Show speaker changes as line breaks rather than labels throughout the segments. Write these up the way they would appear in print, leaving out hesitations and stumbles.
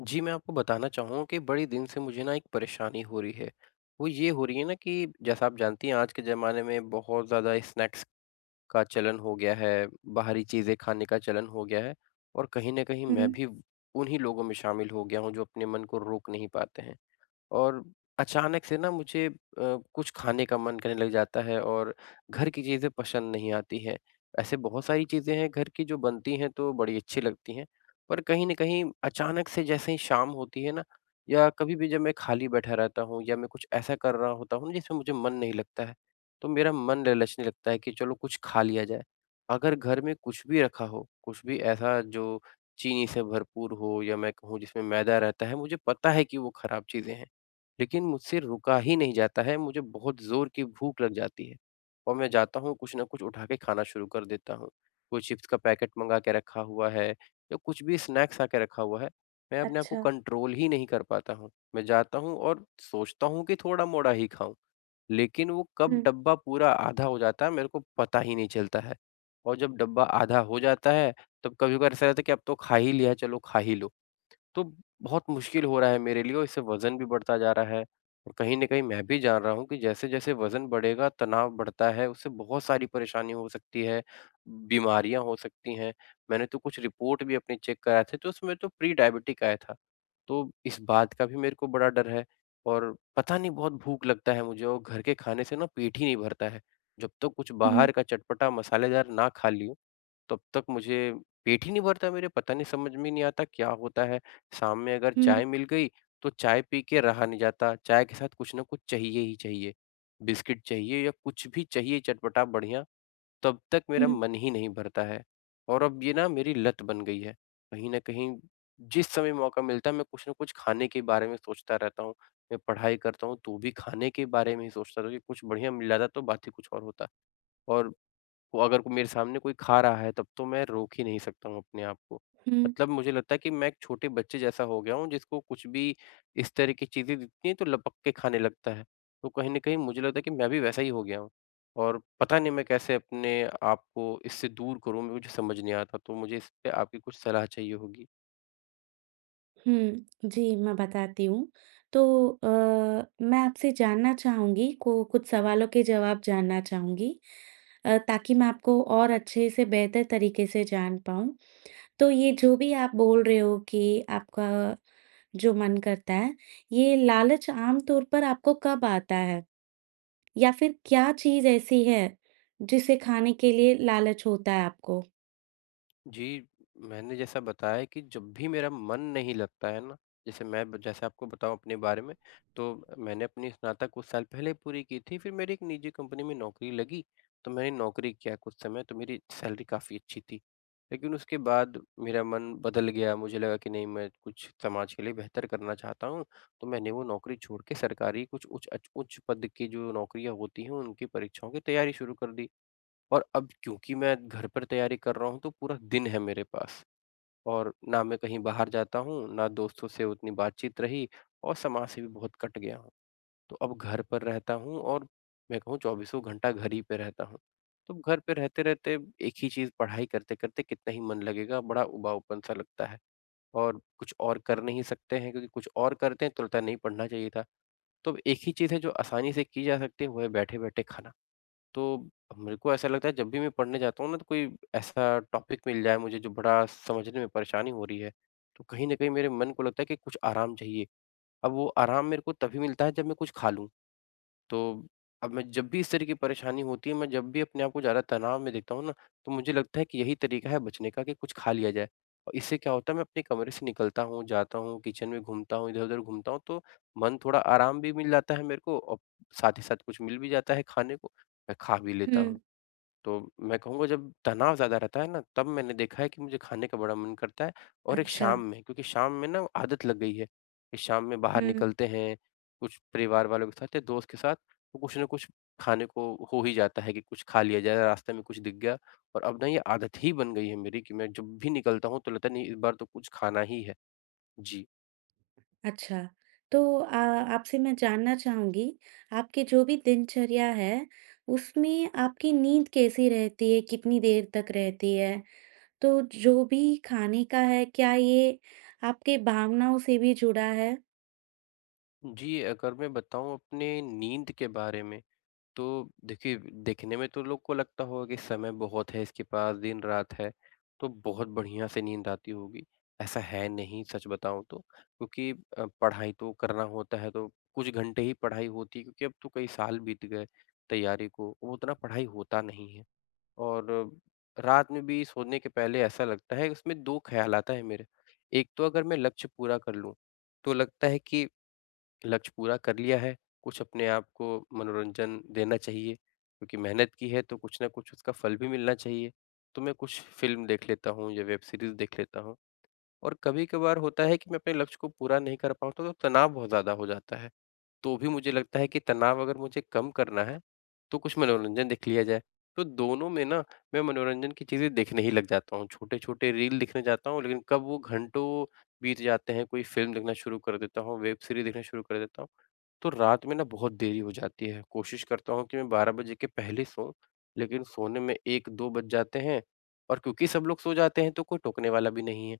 जी, मैं आपको बताना चाहूँगा कि बड़े दिन से मुझे ना एक परेशानी हो रही है। वो ये हो रही है ना कि जैसा आप जानती हैं आज के ज़माने में बहुत ज़्यादा स्नैक्स का चलन हो गया है, बाहरी चीज़ें खाने का चलन हो गया है और कहीं न कहीं
हुँ।
मैं भी उन्हीं लोगों में शामिल हो गया हूँ जो अपने मन को रोक नहीं पाते हैं। और अचानक से ना मुझे कुछ खाने का मन करने लग जाता है और घर की चीज़ें पसंद नहीं आती हैं। ऐसे बहुत सारी चीज़ें हैं घर की जो बनती हैं तो बड़ी अच्छी लगती हैं। पर कहीं न कहीं अचानक से जैसे ही शाम होती है ना या कभी भी जब मैं खाली बैठा रहता हूँ या मैं कुछ ऐसा कर रहा होता हूँ जिसमें मुझे मन नहीं लगता है, तो मेरा मन ललचने लगता है कि चलो कुछ खा लिया जाए। अगर घर में कुछ भी रखा हो, कुछ भी ऐसा जो चीनी से भरपूर हो या मैं कहूँ जिसमें मैदा रहता है, मुझे पता है कि वो खराब चीज़ें हैं। लेकिन मुझसे रुका ही नहीं जाता है, मुझे बहुत ज़ोर की भूख लग जाती है और मैं जाता हूँ, कुछ न कुछ उठा के खाना शुरू कर देता हूँ। कोई चिप्स का पैकेट मँगा के रखा हुआ है या कुछ भी स्नैक्स ला के रखा हुआ है। मैं अपने आप को
अच्छा।
कंट्रोल ही नहीं कर पाता हूँ। मैं जाता हूँ और सोचता हूँ कि थोड़ा-मोड़ा ही खाऊँ, लेकिन वो कब
हुँ,
डब्बा पूरा आधा हो जाता है, मेरे को पता ही नहीं चलता है और जब डब्बा आधा हो जाता है, तब कभी-कभार ऐसा रहता है कि अब तो खा ही लिया है, चलो खा ही लो। तो बहुत मुश्किल हो रहा है मेरे लिए और इससे वज़न भी बढ़ता जा रहा है और कहीं न कहीं मैं भी जान रहा हूँ कि जैसे-जैसे वज़न बढ़ेगा, तनाव बढ़ता है, उससे बहुत सारी परेशानी हो सकती है, बीमारियाँ हो सकती हैं। मैंने तो कुछ रिपोर्ट भी अपनी चेक कराए थे, तो उसमें तो प्री डायबिटिक आया था। तो इस बात का भी मेरे को बड़ा डर है और पता नहीं बहुत भूख लगता है मुझे और घर के खाने से ना पेट ही नहीं भरता है। जब तक कुछ
हुँ,
बाहर का चटपटा मसालेदार ना खा लियो तब तक मुझे पेट ही नहीं भरता मेरे, पता नहीं समझ में नहीं आता क्या होता है? शाम में अगर
हुँ,
चाय मिल गई, तो चाय पी के रहा नहीं जाता, चाय के साथ कुछ ना कुछ चाहिए ही चाहिए। बिस्किट चाहिए या कुछ भी चाहिए चटपटा बढ़िया, तब तक मेरा
हुँ,
मन ही नहीं भरता है। और अब ये ना मेरी लत बन गई है। कहीं न कहीं जिस समय मौका मिलता है मैं कुछ न कुछ खाने के बारे में सोचता रहता हूँ। मैं पढ़ाई करता हूँ तो भी खाने के बारे में ही सोचता रहता हूँ कि कुछ बढ़िया मिल जाता तो बात ही कुछ और होता। और वो अगर को- मेरे सामने कोई खा रहा है तब तो मैं रोक ही नहीं सकता हूँ अपने आप को।
हुँ,
मतलब मुझे लगता है कि मैं एक छोटे बच्चे जैसा हो गया हूँ जिसको कुछ भी इस तरह की चीज़ें दिखती हैं तो लपक के खाने लगता है। तो कहीं न कहीं मुझे लगता है कि मैं भी वैसा ही हो गया हूँ और पता नहीं मैं कैसे अपने आप को इससे दूर करूँ मुझे समझ नहीं आता। तो मुझे इस पे आपकी कुछ सलाह चाहिए होगी।
हुँ। जी, मैं बताती हूँ। तो अ, मैं आपसे जानना चाहूँगी को कुछ सवालों के जवाब जानना चाहूँगी ताकि मैं आपको और अच्छे से बेहतर तरीके से जान पाऊँ। तो ये जो भी आप बोल रहे हो कि आपका जो मन करता है, ये लालच आम तौर पर आपको कब आता है? या फिर क्या चीज़ ऐसी है जिसे खाने के लिए लालच होता है आपको?
जी, मैंने जैसा बताया कि जब भी मेरा मन नहीं लगता है ना, जैसे मैं ब जैसे आपको बताऊँ अपने बारे में, तो मैंने अपनी स्नातक कुछ साल पहले पूरी की थी, फिर मेरी एक निजी कंपनी में नौकरी लगी, तो मैंने नौकरी किया कुछ समय, तो मेरी सैलरी काफ़ी अच्छी थी। लेकिन उसके बाद मेरा मन बदल गया, मुझे लगा कि नहीं मैं कुछ समाज के लिए बेहतर करना चाहता हूँ, तो मैंने वो नौकरी छोड़ के सरकारी कुछ उच्च पद की जो नौकरियाँ होती हैं, उनकी परीक्षाओं की तैयारी शुरू कर दी। और अब क्योंकि मैं घर पर तैयारी कर रहा हूँ तो पूरा दिन है मेरे पास और ना मैं कहीं बाहर जाता हूँ, ना दोस्तों से उतनी बातचीत रही और समाज से भी बहुत कट गया हूँ। तो अब घर पर रहता हूँ और मैं कहूँ चौबीसों घंटा घर ही पे रहता हूँ। तो घर पे रहते-रहते एक ही चीज़ पढ़ाई करते-करते कितना ही मन लगेगा, बड़ा उबाऊपन-सा लगता है और कुछ और कर नहीं सकते हैं क्योंकि कुछ और करते हैं तो लगता है नहीं पढ़ना चाहिए था। तो अब एक ही चीज़ है जो आसानी से की जा सकती है वो है बैठे-बैठे खाना। तो मेरे को ऐसा लगता है जब भी मैं पढ़ने जाता हूँ ना तो कोई ऐसा टॉपिक मिल जाए मुझे जो बड़ा समझने में परेशानी हो रही है, तो कहीं न कहीं मेरे मन को लगता है कि कुछ आराम चाहिए। अब वो आराम मेरे को तभी मिलता है जब मैं कुछ खा लूँ। तो अब मैं जब भी इस तरह की परेशानी होती है, मैं जब भी अपने आप को ज़्यादा तनाव में देखता हूँ ना, तो मुझे लगता है कि यही तरीका है बचने का कि कुछ खा लिया जाए। और इससे क्या होता है मैं अपने कमरे से निकलता हूँ, जाता हूँ, किचन में घूमता हूँ, इधर-उधर घूमता हूँ तो मन थोड़ा आराम भी मिल जाता है मेरे को और साथ ही साथ कुछ मिल भी जाता है खाने को, मैं खा भी लेता
हुँ,
हूँ। तो मैं कहूँगा जब तनाव ज़्यादा रहता है ना, तब मैंने देखा है कि मुझे खाने का बड़ा मन करता है और एक
अच्छा।
शाम में क्योंकि शाम में ना आदत लग गई है, कि शाम में बाहर
हुँ,
निकलते हैं, कुछ परिवार वालों के साथ या दोस्त के साथ, तो कुछ न कुछ खाने को हो ही जाता है कि कुछ खा लिया जाए, रास्ते में कुछ दिख गया और अब ना ये आदत ही बन गई है मेरी कि मैं जब भी निकलता हूँ तो लगता है नहीं इस बार तो कुछ खाना ही है। जी।
अच्छा। तो आपसे मैं जानना चाहूँगी, आपकी जो भी दिनचर्या है, उसमें आपकी नींद कैसी रहती है? कितनी देर तक रहती है? तो जो भी खाने का है, क्या ये आपके भावनाओं से भी जुड़ा है?
जी, अगर मैं बताऊँ अपने नींद के बारे में तो देखिए, देखने में तो लोग को लगता होगा कि समय बहुत है इसके पास, दिन-रात है, तो बहुत बढ़िया से नींद आती होगी। ऐसा है नहीं सच बताऊँ तो क्योंकि पढ़ाई तो करना होता है तो कुछ घंटे ही पढ़ाई होती है क्योंकि अब तो कई साल बीत गए तैयारी को, वो उतना पढ़ाई होता नहीं है। और रात में भी सोने के पहले ऐसा लगता है उसमें 2 ख़्याल आता है मेरे। एक तो अगर मैं लक्ष्य पूरा कर लूँ, तो लगता है कि लक्ष्य पूरा कर लिया है, कुछ अपने आप को मनोरंजन देना चाहिए, क्योंकि मेहनत की है तो कुछ न कुछ उसका फल भी मिलना चाहिए। तो मैं कुछ फ़िल्म देख लेता हूँ या वेब सीरीज़ देख लेता हूँ और कभी-कभार होता है कि मैं अपने लक्ष्य को पूरा नहीं कर पाता हूँ, तो तनाव बहुत ज़्यादा हो जाता है। तो भी मुझे लगता है कि तनाव अगर मुझे कम करना है, तो कुछ मनोरंजन देख लिया जाए। तो दोनों में ना मैं मनोरंजन की चीज़ें देखने ही लग जाता हूँ, छोटे-छोटे रील देखने जाता हूँ लेकिन कब वो घंटों बीत जाते हैं, कोई फ़िल्म देखना शुरू कर देता हूँ, वेब सीरीज़ देखना शुरू कर देता हूँ। तो रात में ना बहुत देरी हो जाती है, कोशिश करता हूँ कि मैं 12 बजे के पहले सोऊँ, लेकिन सोने में 1-2 बज जाते हैं और क्योंकि सब लोग सो जाते हैं तो कोई टोकने वाला भी नहीं है।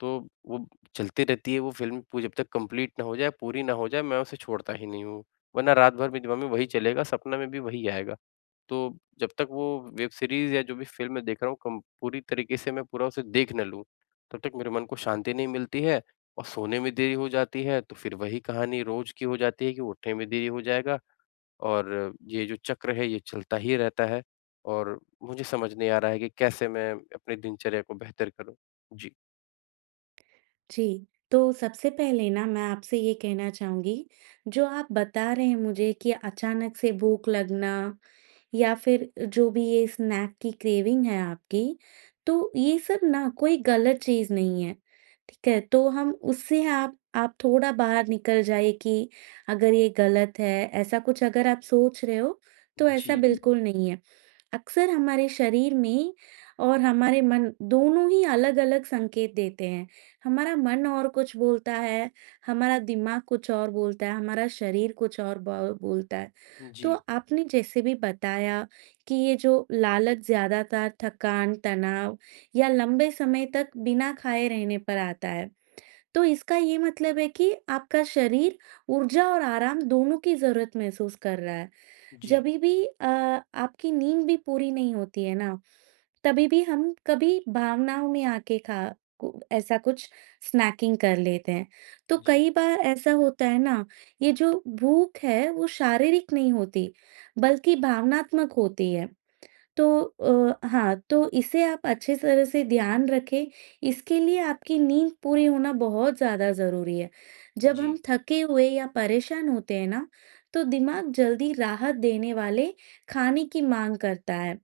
तो वो चलती रहती है वो फ़िल्म पू जब तक कंप्लीट ना हो जाए, पूरी ना हो जाए, मैं उसे छोड़ता ही नहीं हूँ। वरना रात भर मेरे दिमाग में वही चलेगा, सपना में भी वही आएगा। तो जब तक वो वेब सीरीज़ या जो भी फ़िल्म मैं देख रहा हूँ कम पूरी तरीके से मैं पूरा उसे देख ना लूँ, तब तक मेरे मन को शांति नहीं मिलती है और सोने में देरी हो जाती है, तो फिर वही कहानी रोज़ की हो जाती है कि उठने में देरी हो जाएगा और ये जो चक्र है, ये चलता ही रहता है और मुझे समझ नहीं आ रहा है कि कैसे मैं अपनी दिनचर्या को बेहतर करूँ? जी।
जी, तो सबसे पहले ना मैं आपसे ये कहना चाहूँगी, जो आप बता रहे हैं मुझे कि अचानक से भूख लगना या फिर जो भी ये स्नैक की क्रेविंग है आपकी, तो ये सब ना कोई गलत चीज़ नहीं है, ठीक है? तो हम उससे आप थोड़ा बाहर निकल जाइए कि अगर ये गलत है, ऐसा कुछ अगर आप सोच रहे हो, तो
जी।
ऐसा बिल्कुल नहीं है। अक्सर हमारे शरीर में और हमारे मन दोनों ही अलग-अलग संकेत देते हैं। हमारा मन और कुछ बोलता है, हमारा दिमाग कुछ और बोलता है, हमारा शरीर कुछ और बो बोलता है।
जी,
तो
जी,
आपने जैसे भी बताया कि ये जो लालच ज़्यादातर थकान, तनाव या लंबे समय तक बिना खाए रहने पर आता है। तो इसका ये मतलब है कि आपका शरीर ऊर्जा और आराम दोनों की ज़रूरत महसूस कर रहा है।
जी,
जभी भी आपकी नींद भी पूरी नहीं होती है ना, तभी भी हम कभी भावनाओं में आके खा कु ऐसा कुछ स्नैकिंग कर लेते हैं। तो
जी,
कई बार ऐसा होता है ना, ये जो भूख है वो शारीरिक नहीं होती, बल्कि भावनात्मक होती है। तो हाँ, तो इसे आप अच्छे तरह से ध्यान रखें, इसके लिए आपकी नींद पूरी होना बहुत ज़्यादा ज़रूरी है। जब हम
जी,
थके हुए या परेशान होते हैं ना, तो दिमाग जल्दी राहत देने वाले खाने की माँग करता है।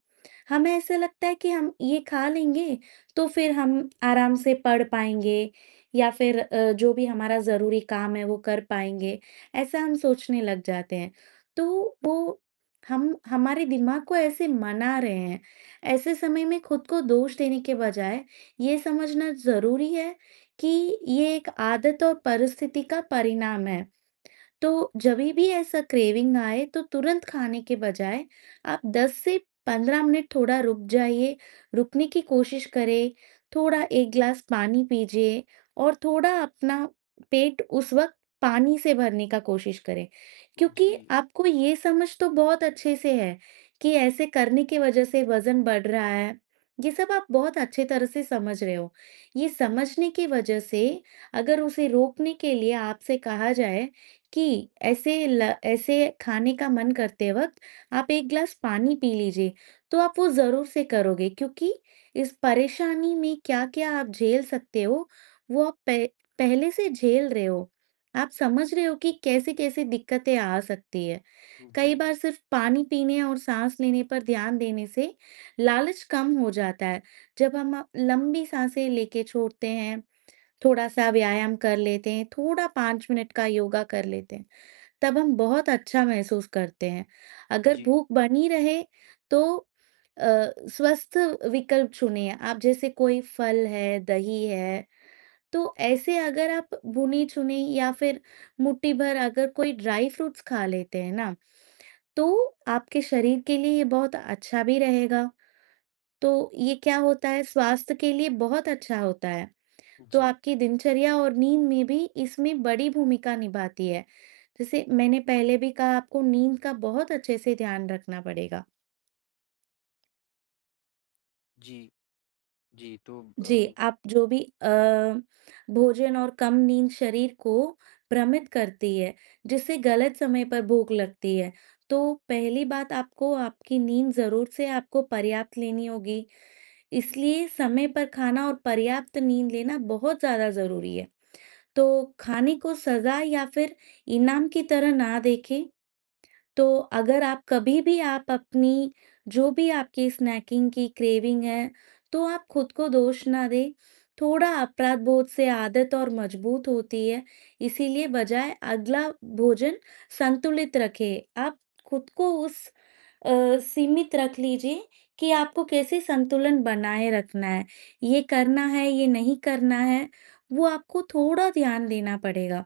हमें ऐसा लगता है कि हम ये खा लेंगे, तो फिर हम आराम से पढ़ पाएँगे या फिर जो भी हमारा ज़रूरी काम है, वो कर पाएँगे, ऐसा हम सोचने लग जाते हैं। तो वो हम हमारे दिमाग को ऐसे मना रहे हैं। ऐसे समय में खुद को दोष देने के बजाय ये समझना ज़रूरी है कि ये एक आदत और परिस्थिति का परिणाम है। तो जभी भी ऐसा क्रेविंग आए तो तुरंत खाने के बजाय आप 10 से 15 मिनट थोड़ा रुक जाइए, रुकने की कोशिश करें, थोड़ा 1 ग्लास पानी पीजिए और थोड़ा अपना पेट उस वक़्त पानी से भरने का कोशिश करें। क्योंकि
जी,
आपको ये समझ तो बहुत अच्छे से है कि ऐसे करने की वज़ह से वज़न बढ़ रहा है, ये सब आप बहुत अच्छे तरह से समझ रहे हो। ये समझने की वज़ह से अगर उसे रोकने के लिए आपसे कहा जाए कि ऐसे खाने का मन करते वक़्त आप 1 ग्लास पानी पी लीजिए, तो आप वो ज़रूर से करोगे क्योंकि इस परेशानी में क्या-क्या आप झेल सकते हो, वो आप पह पहले से झेल रहे हो। आप समझ रहे हो कि कैसे-कैसे दिक्कतें आ सकती है। कई बार सिर्फ़ पानी पीने और साँस लेने पर ध्यान देने से लालच कम हो जाता है। जब हम लंबी साँसें लेके छोड़ते हैं, थोड़ा-सा व्यायाम कर लेते हैं, थोड़ा 5 मिनट का योगा कर लेते हैं। तब हम बहुत अच्छा महसूस करते हैं। अगर
जी,
भूख बनी रहे तो अ, स्वस्थ विकल्प चुनिए। आप जैसे कोई फल है, दही है, तो ऐसे अगर आप भुनी-चुनी या फिर मुट्ठी भर अगर कोई ड्राई फ्रूट्स खा लेते हैं ना, तो आपके शरीर के लिए ये बहुत अच्छा भी रहेगा। तो ये क्या होता है स्वास्थ्य के लिए बहुत अच्छा होता है। तो
जी,
आपकी दिनचर्या और नींद में भी इसमें बड़ी भूमिका निभाती है। जैसे मैंने पहले भी कहा आपको नींद का बहुत अच्छे से ध्यान रखना पड़ेगा।
जी, जी,
जी, आप जो भी भोजन और कम नींद शरीर को भ्रमित करती है, जिससे गलत समय पर भूख लगती है। तो पहली बात आपको आपकी नींद ज़रूर से आपको पर्याप्त लेनी होगी, इसलिए समय पर खाना और पर्याप्त नींद लेना बहुत ज़्यादा ज़रूरी है। तो खाने को सजा या फिर इनाम की तरह ना देखें, तो अगर आप कभी भी आप अपनी जो भी आपकी स्नैकिंग की क्रेविंग है, तो आप खुद को दोष ना दें। थोड़ा अपराध बोध से आदत और मजबूत होती है, इसीलिए बजाय अगला भोजन संतुलित रखें। आप खुद को उस अ, सीमित रख लीजिए कि आपको कैसे संतुलन बनाए रखना है। ये करना है, ये नहीं करना है, वो आपको थोड़ा ध्यान देना पड़ेगा।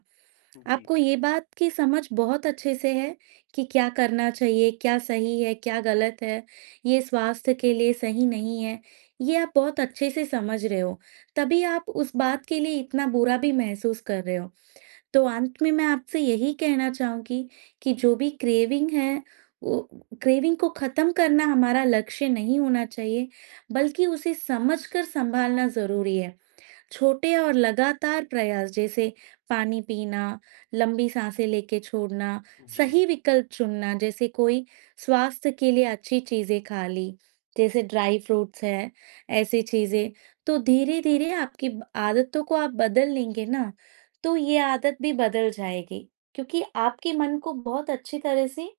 जी,
आपको ये बात की समझ बहुत अच्छे से है कि क्या करना चाहिए, क्या सही है, क्या गलत है, ये स्वास्थ्य के लिए सही नहीं है, ये आप बहुत अच्छे से समझ रहे हो, तभी आप उस बात के लिए इतना बुरा भी महसूस कर रहे हो। तो अंत में मैं आपसे यही कहना चाहूँगी कि जो भी क्रेविंग है, वो क्रेविंग को ख़त्म करना हमारा लक्ष्य नहीं होना चाहिए, बल्कि उसे समझकर सँभालना ज़रूरी है। छोटे और लगातार प्रयास जैसे पानी पीना, लंबी सांसें लेके छोड़ना,
जी,
सही विकल्प चुनना जैसे कोई स्वास्थ्य के लिए अच्छी चीजें खा ली, जैसे ड्राई फ्रूट्स है, ऐसी चीजें तो धीरे-धीरे आपकी आदतों को आप बदल लेंगे ना, तो ये आदत भी बदल जाएगी क्योंकि आपके मन को बहुत अच्छी तरह से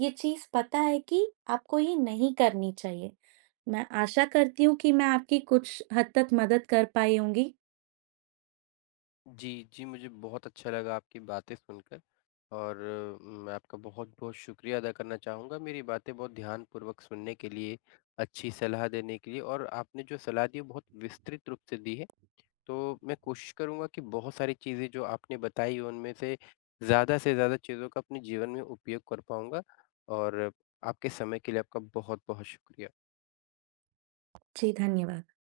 ये चीज पता है कि आपको ये नहीं करनी चाहिए। मैं आशा करती हूँ कि मैं आपकी कुछ हद तक मदद कर पाई होंगी।
जी, जी, मुझे बहुत अच्छा लगा आपकी बातें सुनकर और मैं आपका बहुत-बहुत शुक्रिया अदा करना चाहूँगा, मेरी बातें बहुत ध्यानपूर्वक सुनने के लिए, अच्छी सलाह देने के लिए और आपने जो सलाह दी, वो बहुत विस्तृत रूप से दी है। तो मैं कोशिश करूँगा कि बहुत सारी चीज़ें जो आपने बताई उनमें से ज़्यादा चीज़ों का अपने जीवन में उपयोग कर पाऊँगा और आपके समय के लिए आपका बहुत-बहुत शुक्रिया।
जी, धन्यवाद।